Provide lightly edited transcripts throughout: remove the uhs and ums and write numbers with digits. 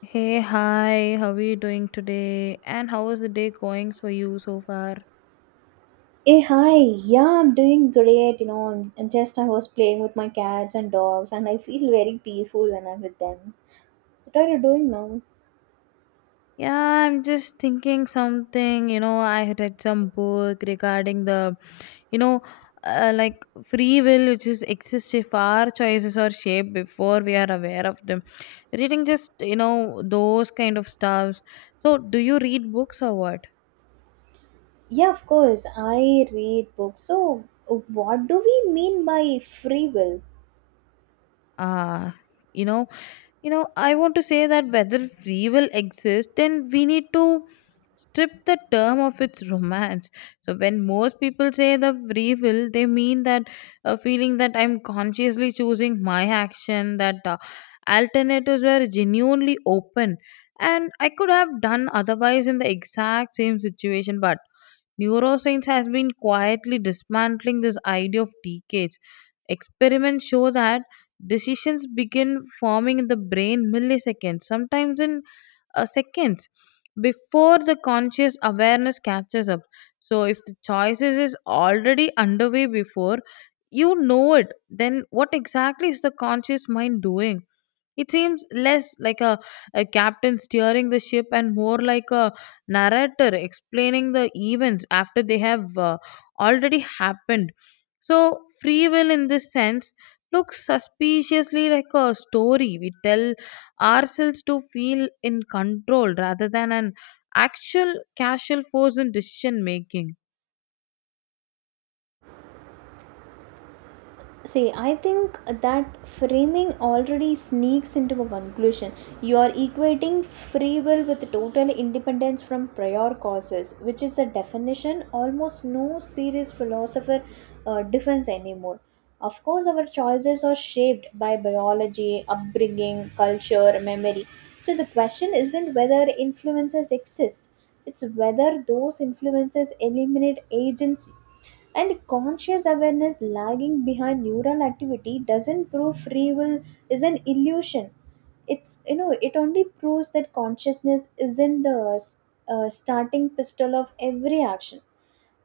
Hey, hi, how are you doing today? And how is the day going for you so far? Hey, hi. Yeah, I'm doing great. You know, I'm just, I was playing with my cats and dogs, and I feel very peaceful when I'm with them. What are you doing now? Yeah, I'm just thinking something. You know, I read some book regarding the, you know, uh, like free will, which is exists if our choices are shaped before we are aware of them. Reading just, you know, those kind of stuffs. So, do you read books or what? Yeah, of course. I read books. So, what do we mean by free will? Ah, you know, I want to say that whether free will exists, then we need to strip the term of its romance. So when most people say the free will, they mean that a feeling that I'm consciously choosing my action, that alternatives were genuinely open and I could have done otherwise in the exact same situation. But neuroscience has been quietly dismantling this idea of decades. Experiments show that decisions begin forming in the brain milliseconds, sometimes in seconds before the conscious awareness catches up. So if the choices is already underway before you know it, then what exactly is the conscious mind doing? It seems less like a captain steering the ship, and more like a narrator explaining the events after they have already happened. So free will in this sense looks suspiciously like a story we tell ourselves to feel in control, rather than an actual casual force in decision making. See, I think that framing already sneaks into a conclusion. You are equating free will with total independence from prior causes, which is a definition almost no serious philosopher defends anymore. Of course, our choices are shaped by biology, upbringing, culture, memory. So the question isn't whether influences exist, it's whether those influences eliminate agency, and conscious awareness lagging behind neural activity doesn't prove free will is an illusion. It's, you know, it only proves that consciousness isn't the starting pistol of every action.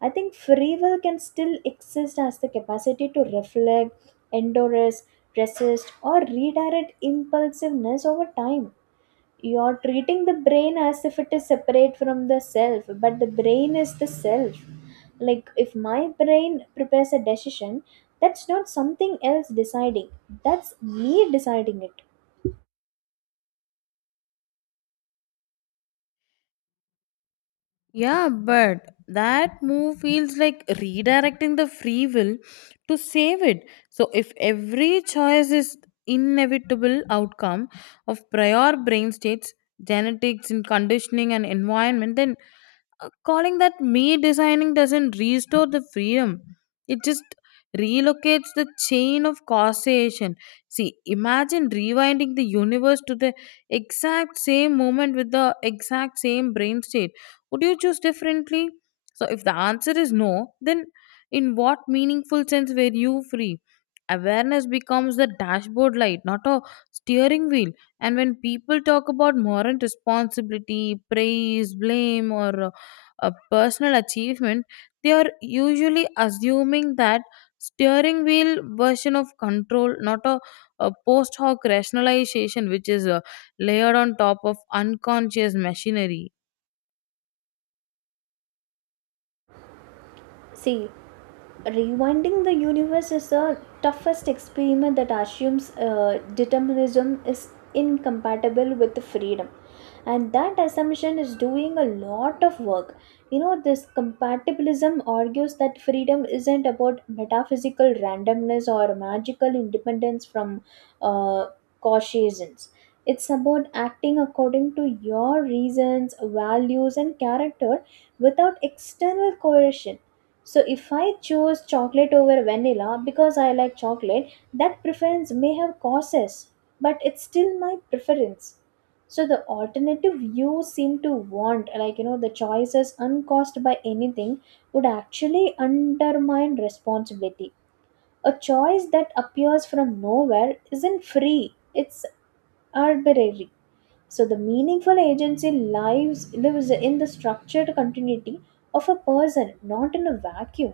I think free will can still exist as the capacity to reflect, endorse, resist, or redirect impulsiveness over time. You're treating the brain as if it is separate from the self, but the brain is the self. Like, if my brain prepares a decision, that's not something else deciding, that's me deciding it. Yeah, but that move feels like redirecting the free will to save it. So if every choice is inevitable outcome of prior brain states, genetics and conditioning and environment, then calling that me designing doesn't restore the freedom. It just relocates the chain of causation. See, imagine rewinding the universe to the exact same moment with the exact same brain state. Would you choose differently? So, if the answer is no, then in what meaningful sense were you free? Awareness becomes the dashboard light, not a steering wheel. And when people talk about moral responsibility, praise, blame, or a personal achievement, they are usually assuming that steering wheel version of control, not a post hoc rationalization which is layered on top of unconscious machinery. See, rewinding the universe is the toughest experiment that assumes determinism is incompatible with freedom. And that assumption is doing a lot of work. You know, this compatibilism argues that freedom isn't about metaphysical randomness or magical independence from uh, causations. It's about acting according to your reasons, values, and character without external coercion. So if I choose chocolate over vanilla because I like chocolate, that preference may have causes, but it's still my preference. So the alternative you seem to want, like, you know, the choices uncaused by anything, would actually undermine responsibility. A choice that appears from nowhere isn't free, it's arbitrary. So the meaningful agency lives in the structured continuity of a person, not in a vacuum.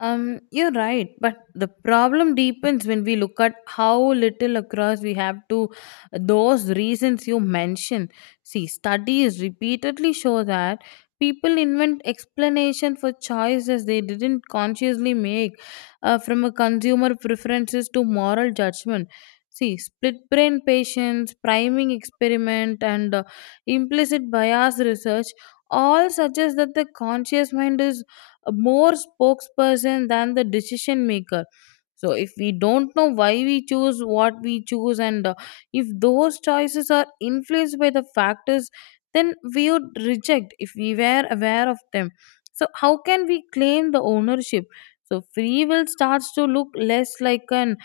You're right, but the problem deepens when we look at how little across we have to those reasons you mentioned. See, studies repeatedly show that people invent explanation for choices they didn't consciously make, from a consumer preferences to moral judgment. See, split brain patients, priming experiment, and implicit bias research all suggest that the conscious mind is a more spokesperson than the decision maker. So if we don't know why we choose what we choose, and if those choices are influenced by the factors then we would reject if we were aware of them, so how can we claim the ownership? So free will starts to look less like an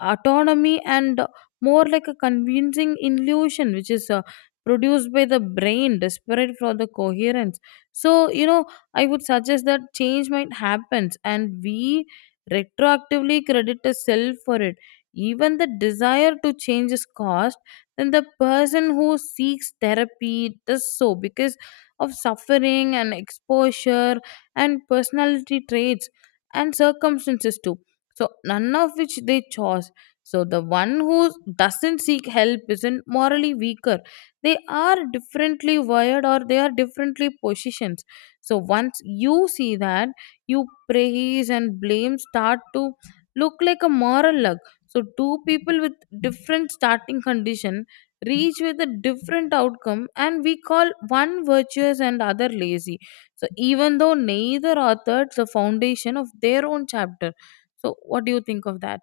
autonomy, and more like a convincing illusion, which is produced by the brain desperate for the coherence. So, you know, I would suggest that change might happen and we retroactively credit a self for it. Even the desire to change is caused, then the person who seeks therapy does so because of suffering and exposure and personality traits and circumstances too. So, none of which they chose. So, the one who doesn't seek help isn't morally weaker. They are differently wired, or they are differently positioned. So once you see that, you praise and blame start to look like a moral luck. So two people with different starting condition reach with a different outcome, and we call one virtuous and other lazy. So even though neither authored the foundation of their own chapter, so what do you think of that?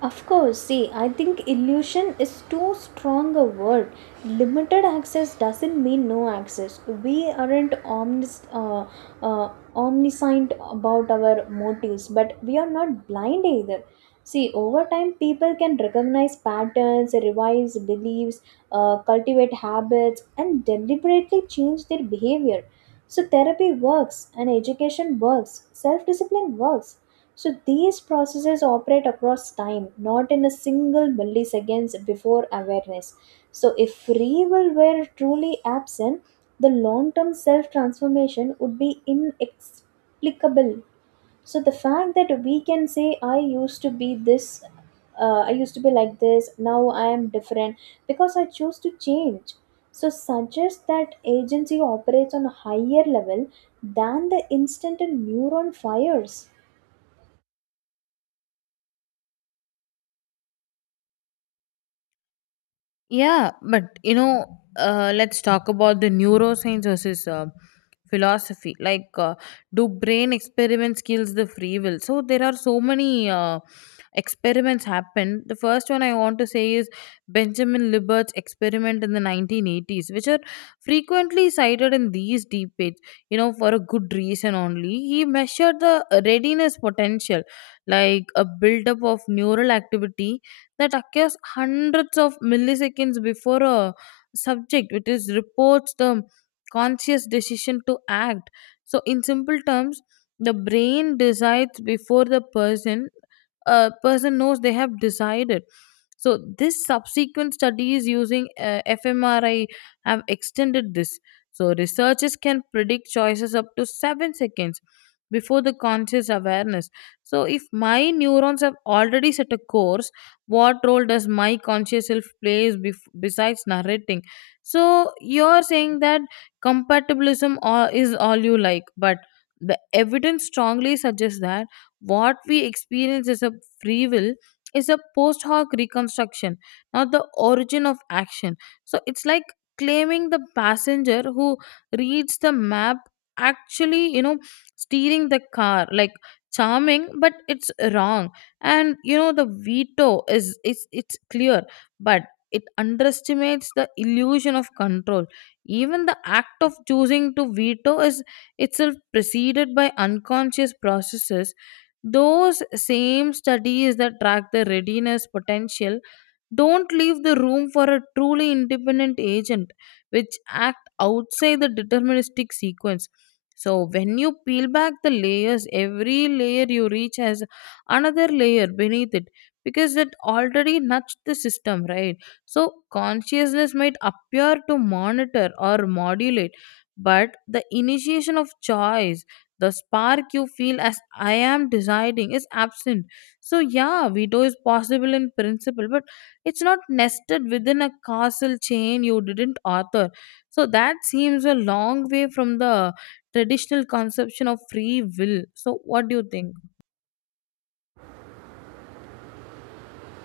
Of course, see, I think illusion is too strong a word. Limited access doesn't mean no access. We aren't uh, omniscient about our motives, but we are not blind either. See, over time, people can recognize patterns, revise beliefs, cultivate habits, and deliberately change their behavior. So, therapy works, and education works, self discipline works, so these processes operate across time, not in a single milliseconds before awareness. So if free will were truly absent, the long term self transformation would be inexplicable. So the fact that we can say, I used to be like this, now I am different because I chose to change. So suggests that agency operates on a higher level than the instant a neuron fires. Yeah, but you know, let's talk about the neuroscience versus philosophy, like do brain experiments kills the free will? So there are so many experiments happened. The first one I want to say is Benjamin Libert's experiment in the 1980s, which are frequently cited in these debates, you know, for a good reason only. He measured the readiness potential, like a buildup of neural activity that occurs hundreds of milliseconds before a subject, which is reports the conscious decision to act. So, in simple terms, the brain decides before the person a person knows they have decided. So, this subsequent studies using fMRI have extended this. So, researchers can predict choices up to 7 seconds before the conscious awareness. So, if my neurons have already set a course, what role does my conscious self plays besides narrating? So, you're saying that is all you like, but the evidence strongly suggests that what we experience is a free will is a post hoc reconstruction, not the origin of action. So it's like claiming the passenger who reads the map actually, you know, steering the car. Like charming, but it's wrong. And you know, the veto is it's clear, but it underestimates the illusion of control. Even the act of choosing to veto is itself preceded by unconscious processes. Those same studies that track the readiness potential don't leave the room for a truly independent agent which act outside the deterministic sequence. So when you peel back the layers, every layer you reach has another layer beneath it, because it already nudged the system, right? So consciousness might appear to monitor or modulate, but the initiation of choice, the spark you feel as I am deciding, is absent. So yeah, veto is possible in principle, but it's not nested within a causal chain you didn't author. So that seems a long way from the traditional conception of free will. So, what do you think?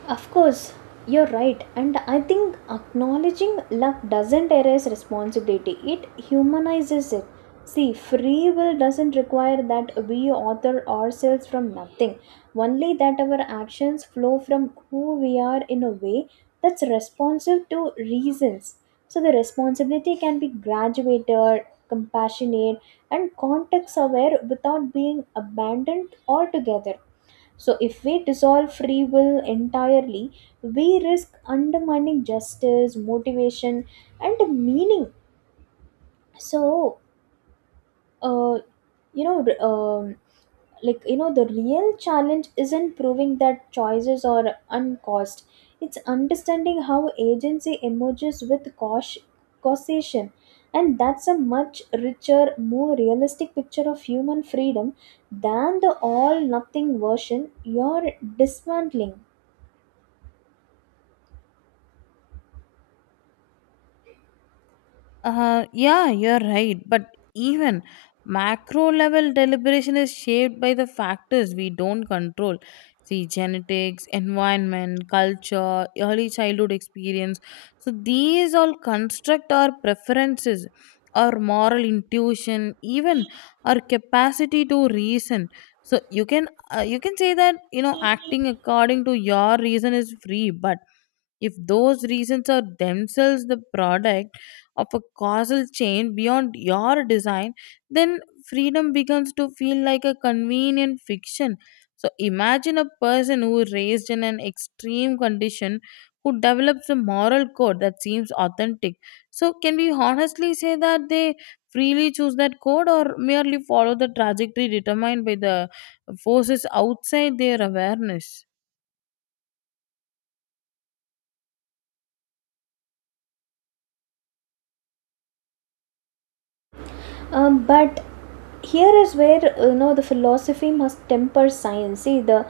Of course, you're right. And I think acknowledging love doesn't erase responsibility, it humanizes it. See, free will doesn't require that we author ourselves from nothing, only that our actions flow from who we are in a way that's responsive to reasons. So, the responsibility can be graduated, compassionate, and context aware without being abandoned altogether. So, if we dissolve free will entirely, we risk undermining justice, motivation, and meaning. So, uh, you know, r- um, the real challenge isn't proving that choices are uncaused, it's understanding how agency emerges with causation. And that's a much richer, more realistic picture of human freedom than the all nothing version you're dismantling. Yeah, you're right. But even macro level deliberation is shaped by the factors we don't control. See, genetics, environment, culture, early childhood experience. So, these all construct our preferences, our moral intuition, even our capacity to reason. So you can, you can say that, you know, acting according to your reason is free, but if those reasons are themselves the product of a causal chain beyond your design, then freedom begins to feel like a convenient fiction. So imagine a person who raised in an extreme condition, who develops a moral code that seems authentic. So can we honestly say that they freely choose that code, or merely follow the trajectory determined by the forces outside their awareness? But here is where, you know, the philosophy must temper science. See, the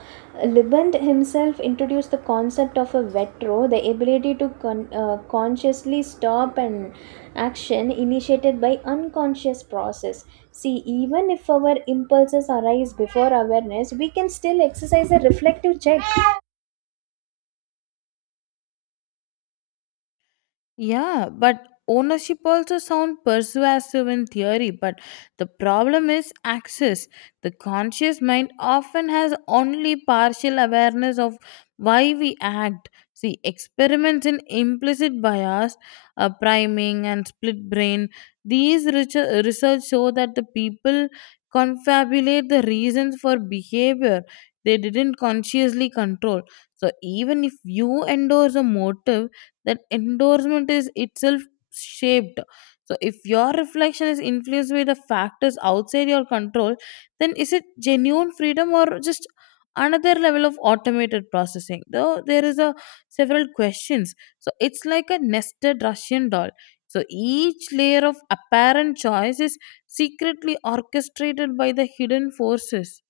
liband himself introduced the concept of a vetro, the ability to consciously stop an action initiated by unconscious process. See, even if our impulses arise before awareness, we can still exercise a reflective check. Yeah, but ownership also sounds persuasive in theory, but the problem is access. The conscious mind often has only partial awareness of why we act. See, experiments in implicit bias, priming, and split brain, these research show that the people confabulate the reasons for behavior they didn't consciously control. So, even if you endorse a motive, that endorsement is itself shaped. So if your reflection is influenced by the factors outside your control, then is it genuine freedom, or just another level of automated processing? Though there is a several questions. So it's like a nested Russian doll. So each layer of apparent choice is secretly orchestrated by the hidden forces.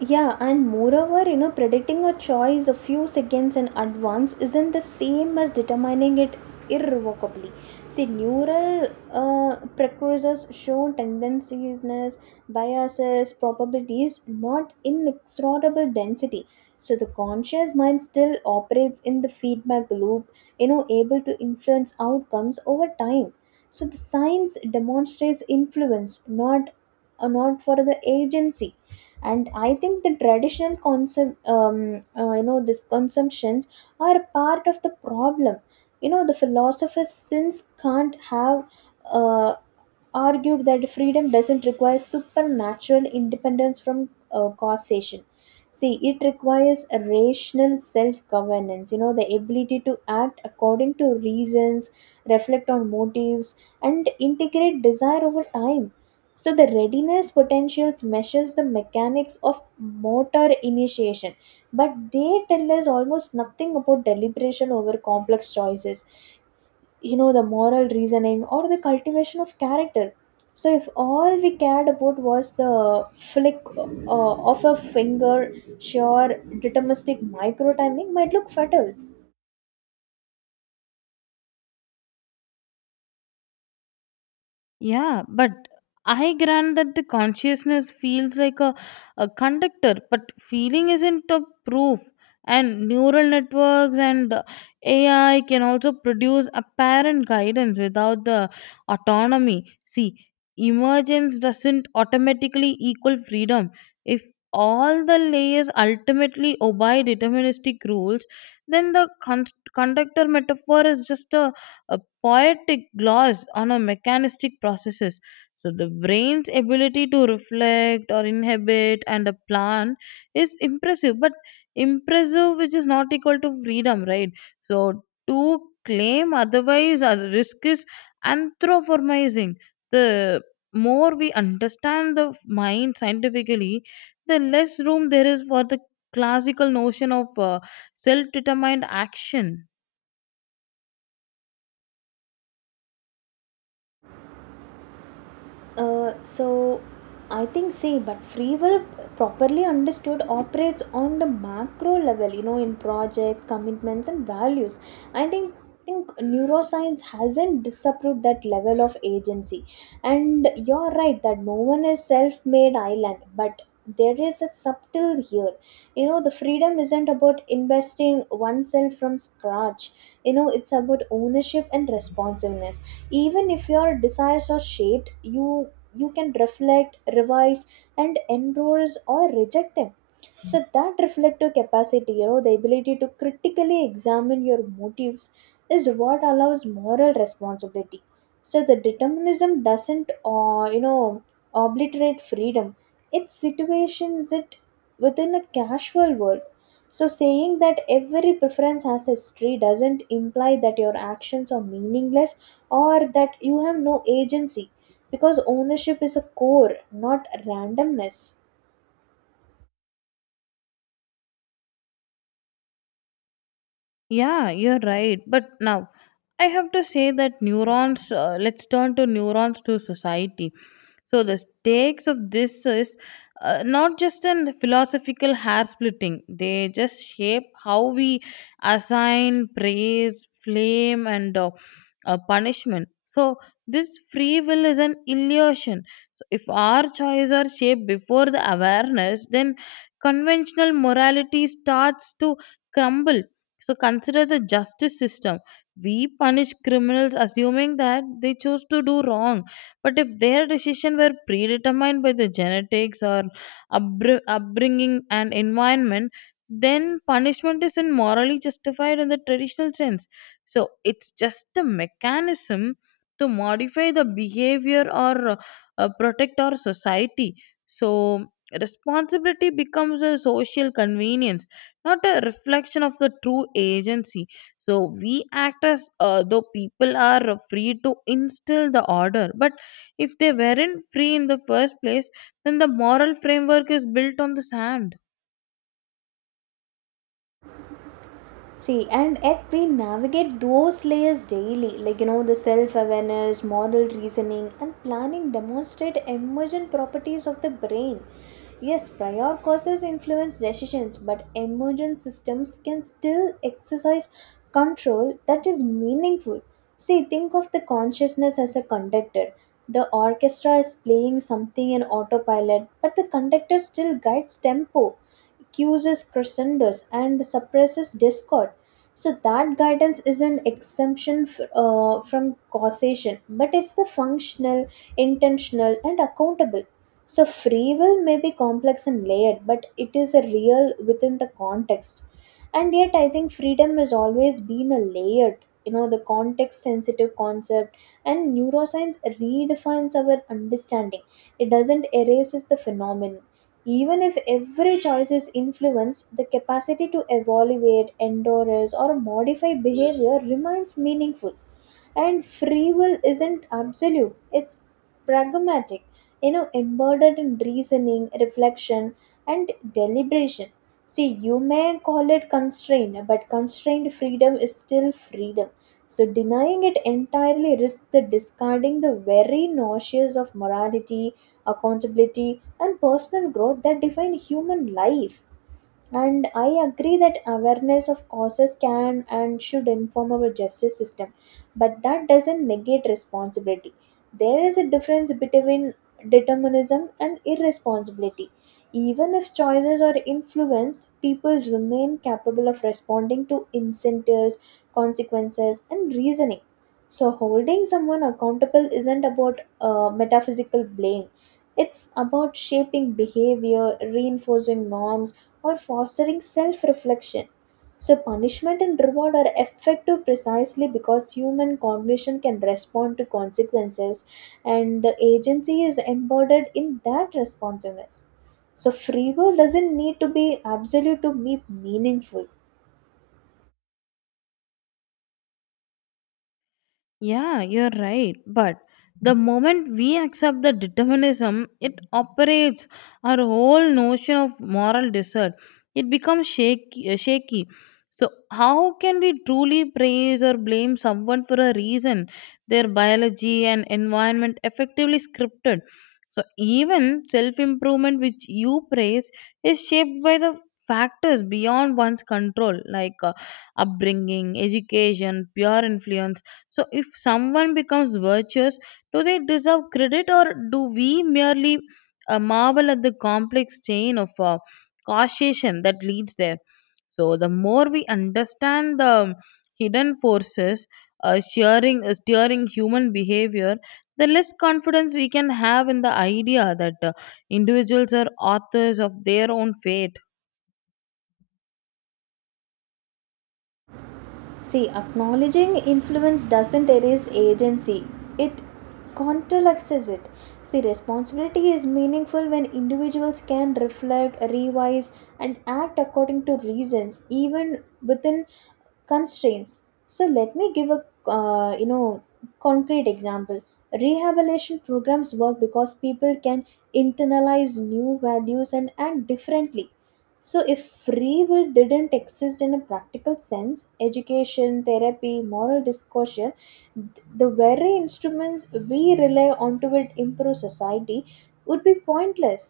Yeah, and moreover, you know, predicting a choice a few seconds in advance isn't the same as determining it irrevocably. See, neural precursors show tendencies, biases, probabilities, not inexorable density. So the conscious mind still operates in the feedback loop, you know, able to influence outcomes over time. So the science demonstrates influence, not not for the agency. And I think the traditional consum you know, this consumptions are part of the problem. You know, the philosophers since can't have uh, argued that freedom doesn't require supernatural independence from causation. See, it requires a rational self governance, you know, the ability to act according to reasons, reflect on motives, and integrate desire over time. So, the readiness potentials measures the mechanics of motor initiation, but they tell us almost nothing about deliberation over complex choices, you know, the moral reasoning or the cultivation of character. So if all we cared about was the flick of a finger, sure, deterministic micro timing might look fatal. Yeah, but I grant that the consciousness feels like a conductor, but feeling isn't a proof. And neural networks and AI can also produce apparent guidance without the autonomy. See, emergence doesn't automatically equal freedom. If all the layers ultimately obey deterministic rules, then the conductor metaphor is just a poetic gloss on a mechanistic processes. So the brain's ability to reflect or inhibit and a plan is impressive, but impressive which is not equal to freedom, right? So, to claim otherwise a risk is anthropomorphizing. The more we understand the mind scientifically, the less room there is for the classical notion of self-determined action. So I think, see, but free will properly understood operates on the macro level, you know, in projects, commitments, and values. I think neuroscience hasn't disapproved that level of agency. And you're right that no one is self-made island, but there is a subtle here. You know, the freedom isn't about investing oneself from scratch. You know, it's about ownership and responsiveness. Even if your desires are shaped, you can reflect, revise, and endorse or reject them. So that reflective capacity, you know, the ability to critically examine your motives, is what allows moral responsibility. So the determinism doesn't, you know, obliterate freedom, it situations it within a casual world. So saying that every preference has history doesn't imply that your actions are meaningless, or that you have no agency, because ownership is a core, not randomness. Yeah, you're right. But now I have to say that neurons, let's turn to neurons to society. So the stakes of this is not just in philosophical hair splitting, they just shape how we assign praise, flame, and punishment. So this free will is an illusion. So if our choices are shaped before the awareness, then conventional morality starts to crumble. So consider the justice system. We punish criminals assuming that they chose to do wrong. But if their decision were predetermined by the genetics or upbringing and environment, then punishment isn't morally justified in the traditional sense. So it's just a mechanism to modify the behavior, or protect our society. So responsibility becomes a social convenience, not a reflection of the true agency. So we act as though people are free to instill the order, but if they weren't free in the first place, then the moral framework is built on the sand. See, and yet we navigate those layers daily, like, you know, the self awareness, moral reasoning, and planning demonstrate emergent properties of the brain. Yes, prior causes influence decisions, but emergent systems can still exercise control that is meaningful. See, think of the consciousness as a conductor. The orchestra is playing something in autopilot, but the conductor still guides tempo, cues crescendos, and suppresses discord. So that guidance is an exemption from causation, but it's the functional, intentional, and accountable. So free will may be complex and layered, but it is a real within the context. And yet I think freedom has always been a layered, you know, the context sensitive concept, and neuroscience redefines our understanding, it doesn't erases the phenomenon. Even if every choice is influenced, the capacity to evaluate, endorse, or modify behavior remains meaningful. And free will isn't absolute, it's pragmatic, you know, embedded in reasoning, reflection, and deliberation. See, you may call it constraint, but constrained freedom is still freedom. So denying it entirely risks the discarding the very notions of morality, accountability, and personal growth that define human life. And I agree that awareness of causes can and should inform our justice system, but that doesn't negate responsibility. There is a difference between determinism and irresponsibility. Even if choices are influenced, people remain capable of responding to incentives, consequences, and reasoning. So holding someone accountable isn't about metaphysical blame, it's about shaping behavior, reinforcing norms, or fostering self reflection. So, punishment and reward are effective precisely because human cognition can respond to consequences, and the agency is embodied in that responsiveness. So, free will doesn't need to be absolute to be meaningful. Yeah, you're right. But the moment we accept the determinism, it operates our whole notion of moral desert. It becomes shaky. So, how can we truly praise or blame someone for a reason? Their biology and environment effectively scripted. So, even self improvement, which you praise, is shaped by the factors beyond one's control, like upbringing, education, peer influence. So, if someone becomes virtuous, do they deserve credit, or do we merely marvel at the complex chain of causation that leads there? So, the more we understand the hidden forces steering human behavior, the less confidence we can have in the idea that individuals are authors of their own fate. See, acknowledging influence doesn't erase agency, it counteracts it. See, responsibility is meaningful when individuals can reflect, revise, and act according to reasons, even within constraints. So let me give a, you know, concrete example. Rehabilitation programs work because people can internalize new values and act differently. So if free will didn't exist in a practical sense, education, therapy, moral discussion, the very instruments we rely on to it improve society would be pointless.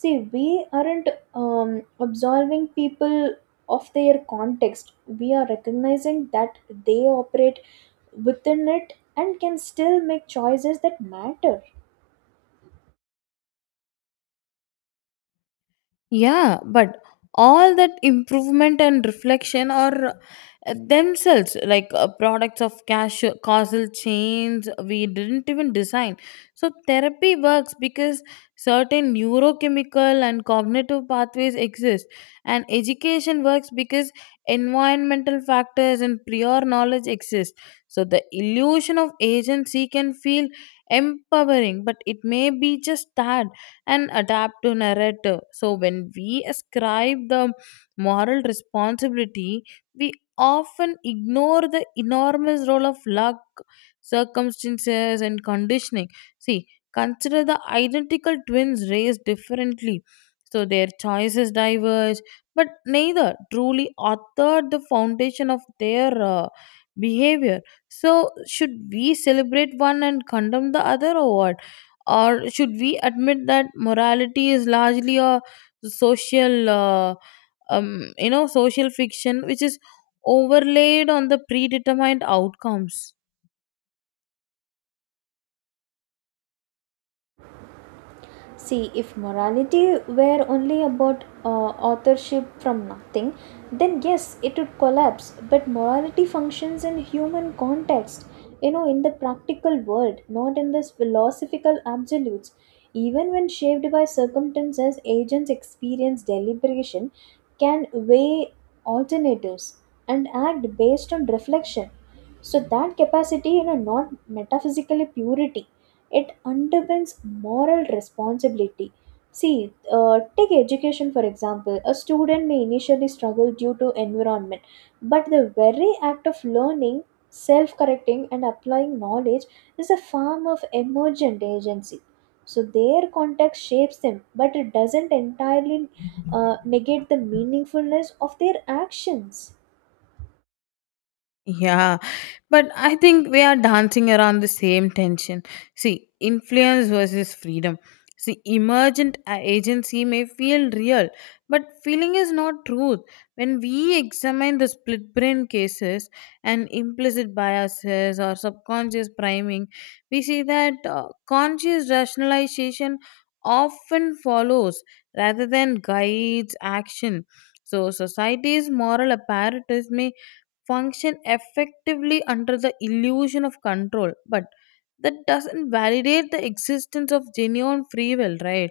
See, we aren't, um, absolving people of their context, we are recognizing that they operate within it and can still make choices that matter. Yeah, but all that improvement and reflection are themselves like products of causal chains we didn't even design. So, therapy works because certain neurochemical and cognitive pathways exist, and education works because environmental factors and prior knowledge exist. So, the illusion of agency can feel empowering, but it may be just that and adapt to narrative. So, when we ascribe the moral responsibility, we often ignore the enormous role of luck, circumstances, and conditioning. See, consider the identical twins raised differently. So their choices diverge, but neither truly authored the foundation of their behavior. So, should we celebrate one and condemn the other, or what? Or should we admit that morality is largely a social, uh, social fiction which is overlaid on the predetermined outcomes? See, if morality were only about authorship from nothing, then yes, it would collapse. But morality functions in human context, you know, in the practical world, not in this philosophical absolutes. Even when shaped by circumstances, agents experience deliberation, can weigh alternatives, and act based on reflection. So, that capacity, you know, not metaphysically purity, it underpins moral responsibility. See, take education for example. A student may initially struggle due to environment, but the very act of learning, self correcting, and applying knowledge is a form of emergent agency. So, their context shapes them, but it doesn't entirely negate the meaningfulness of their actions. Yeah, but I think we are dancing around the same tension. See, influence versus freedom. See, emergent agency may feel real, but feeling is not truth. When we examine the split brain cases and implicit biases or subconscious priming, we see that conscious rationalization often follows rather than guides action. So, society's moral apparatus may function effectively under the illusion of control, but that doesn't validate the existence of genuine free will, right?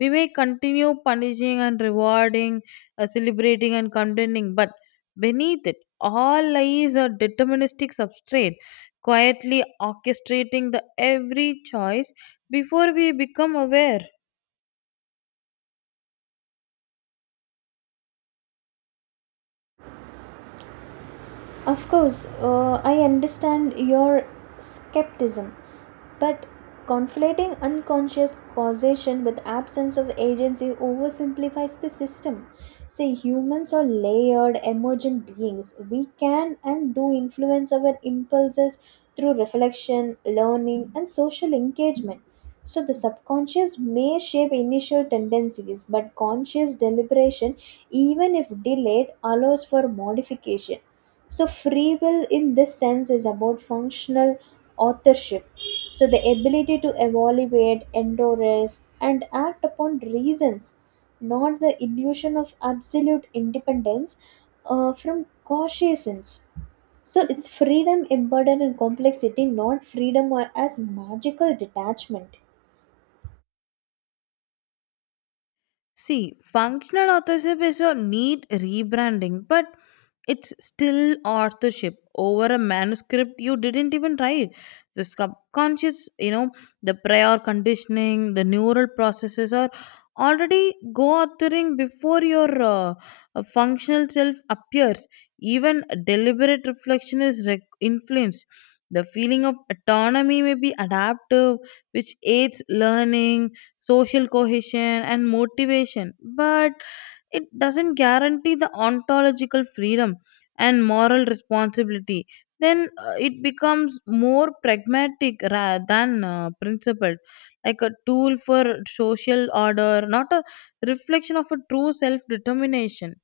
We may continue punishing and rewarding, celebrating and condemning, but beneath it all lies a deterministic substrate quietly orchestrating the every choice before we become aware. Of course, I understand your skepticism, but conflating unconscious causation with absence of agency oversimplifies the system. See, humans are layered, emergent beings. We can and do influence our impulses through reflection, learning, and social engagement. So, the subconscious may shape initial tendencies, but conscious deliberation, even if delayed, allows for modification. So, free will in this sense is about functional authorship. So, the ability to evaluate, endorse, and act upon reasons, not the illusion of absolute independence from cautious. So it's freedom embedded in complexity, not freedom as magical detachment. See, functional authorship is a neat rebranding, but it's still authorship over a manuscript you didn't even write. The subconscious, you know, the prior conditioning, the neural processes are already go authoring before your functional self appears. Even deliberate reflection is influenced. The feeling of autonomy may be adaptive, which aids learning, social cohesion, and motivation, but it doesn't guarantee the ontological freedom and moral responsibility. Then it becomes more pragmatic rather than principled, like a tool for social order, not a reflection of a true self determination.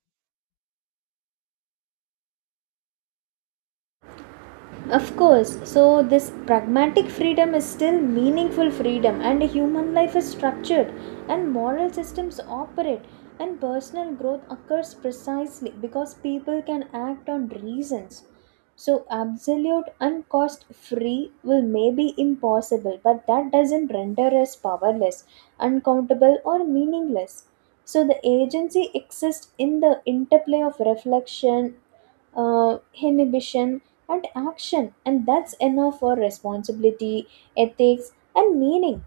Of course, so this pragmatic freedom is still meaningful freedom, and human life is structured, and moral systems operate, and personal growth occurs precisely because people can act on reasons. So, absolute and cost free will may be impossible, but that doesn't render us powerless, uncountable, or meaningless. So, the agency exists in the interplay of reflection, inhibition, and action, and that's enough for responsibility, ethics, and meaning.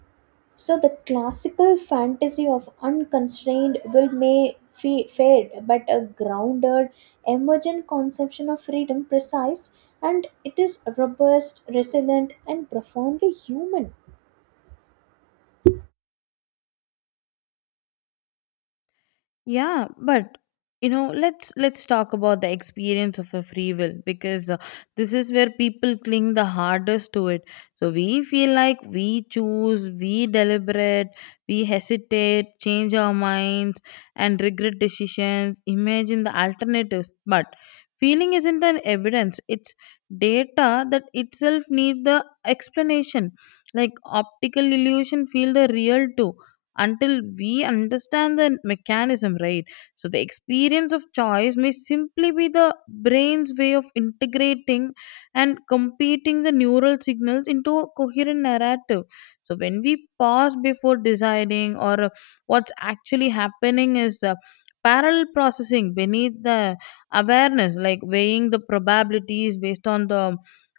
So the classical fantasy of unconstrained will may fade, but a grounded, emergent conception of freedom precise, and it is robust, resilient, and profoundly human. Yeah, but you know, let's talk about the experience of a free will, because this is where people cling the hardest to it. So we feel like we choose, we deliberate, we hesitate, change our minds and regret decisions, imagine the alternatives, but feeling isn't an evidence. It's data that itself needs the explanation, like optical illusion feel the real too, until we understand the mechanism, right? So, the experience of choice may simply be the brain's way of integrating and competing the neural signals into a coherent narrative. So, when we pause before deciding, or what's actually happening is parallel processing beneath the awareness, like weighing the probabilities based on the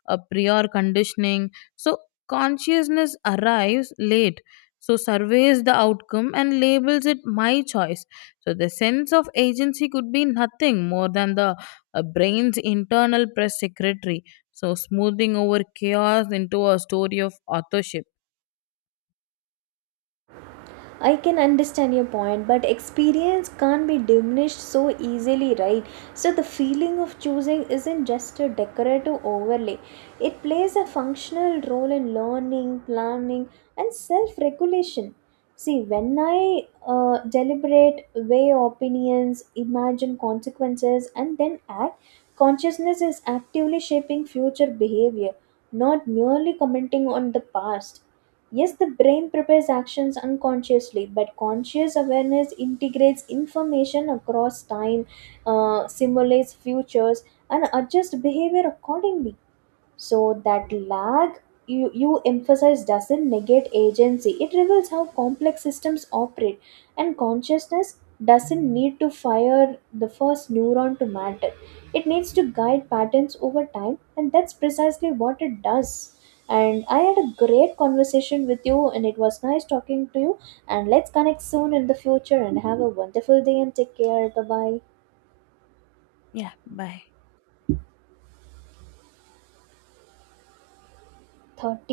prior conditioning. So, consciousness arrives late, so surveys the outcome and labels it my choice. So the sense of agency could be nothing more than the brain's internal press secretary, so smoothing over chaos into a story of authorship. I can understand your point, but experience can't be diminished so easily, right? So, the feeling of choosing isn't just a decorative overlay, it plays a functional role in learning, planning, and self regulation. See, when I deliberate, weigh opinions, imagine consequences, and then act, consciousness is actively shaping future behavior, not merely commenting on the past. Yes, the brain prepares actions unconsciously, but conscious awareness integrates information across time, simulates futures, and adjusts behavior accordingly. So that lag you emphasize doesn't negate agency. It reveals how complex systems operate, and consciousness doesn't need to fire the first neuron to matter. It needs to guide patterns over time, and that's precisely what it does. And I had a great conversation with you, and it was nice talking to you. And let's connect soon in the future and have a wonderful day and take care. Bye bye. Yeah, bye. 31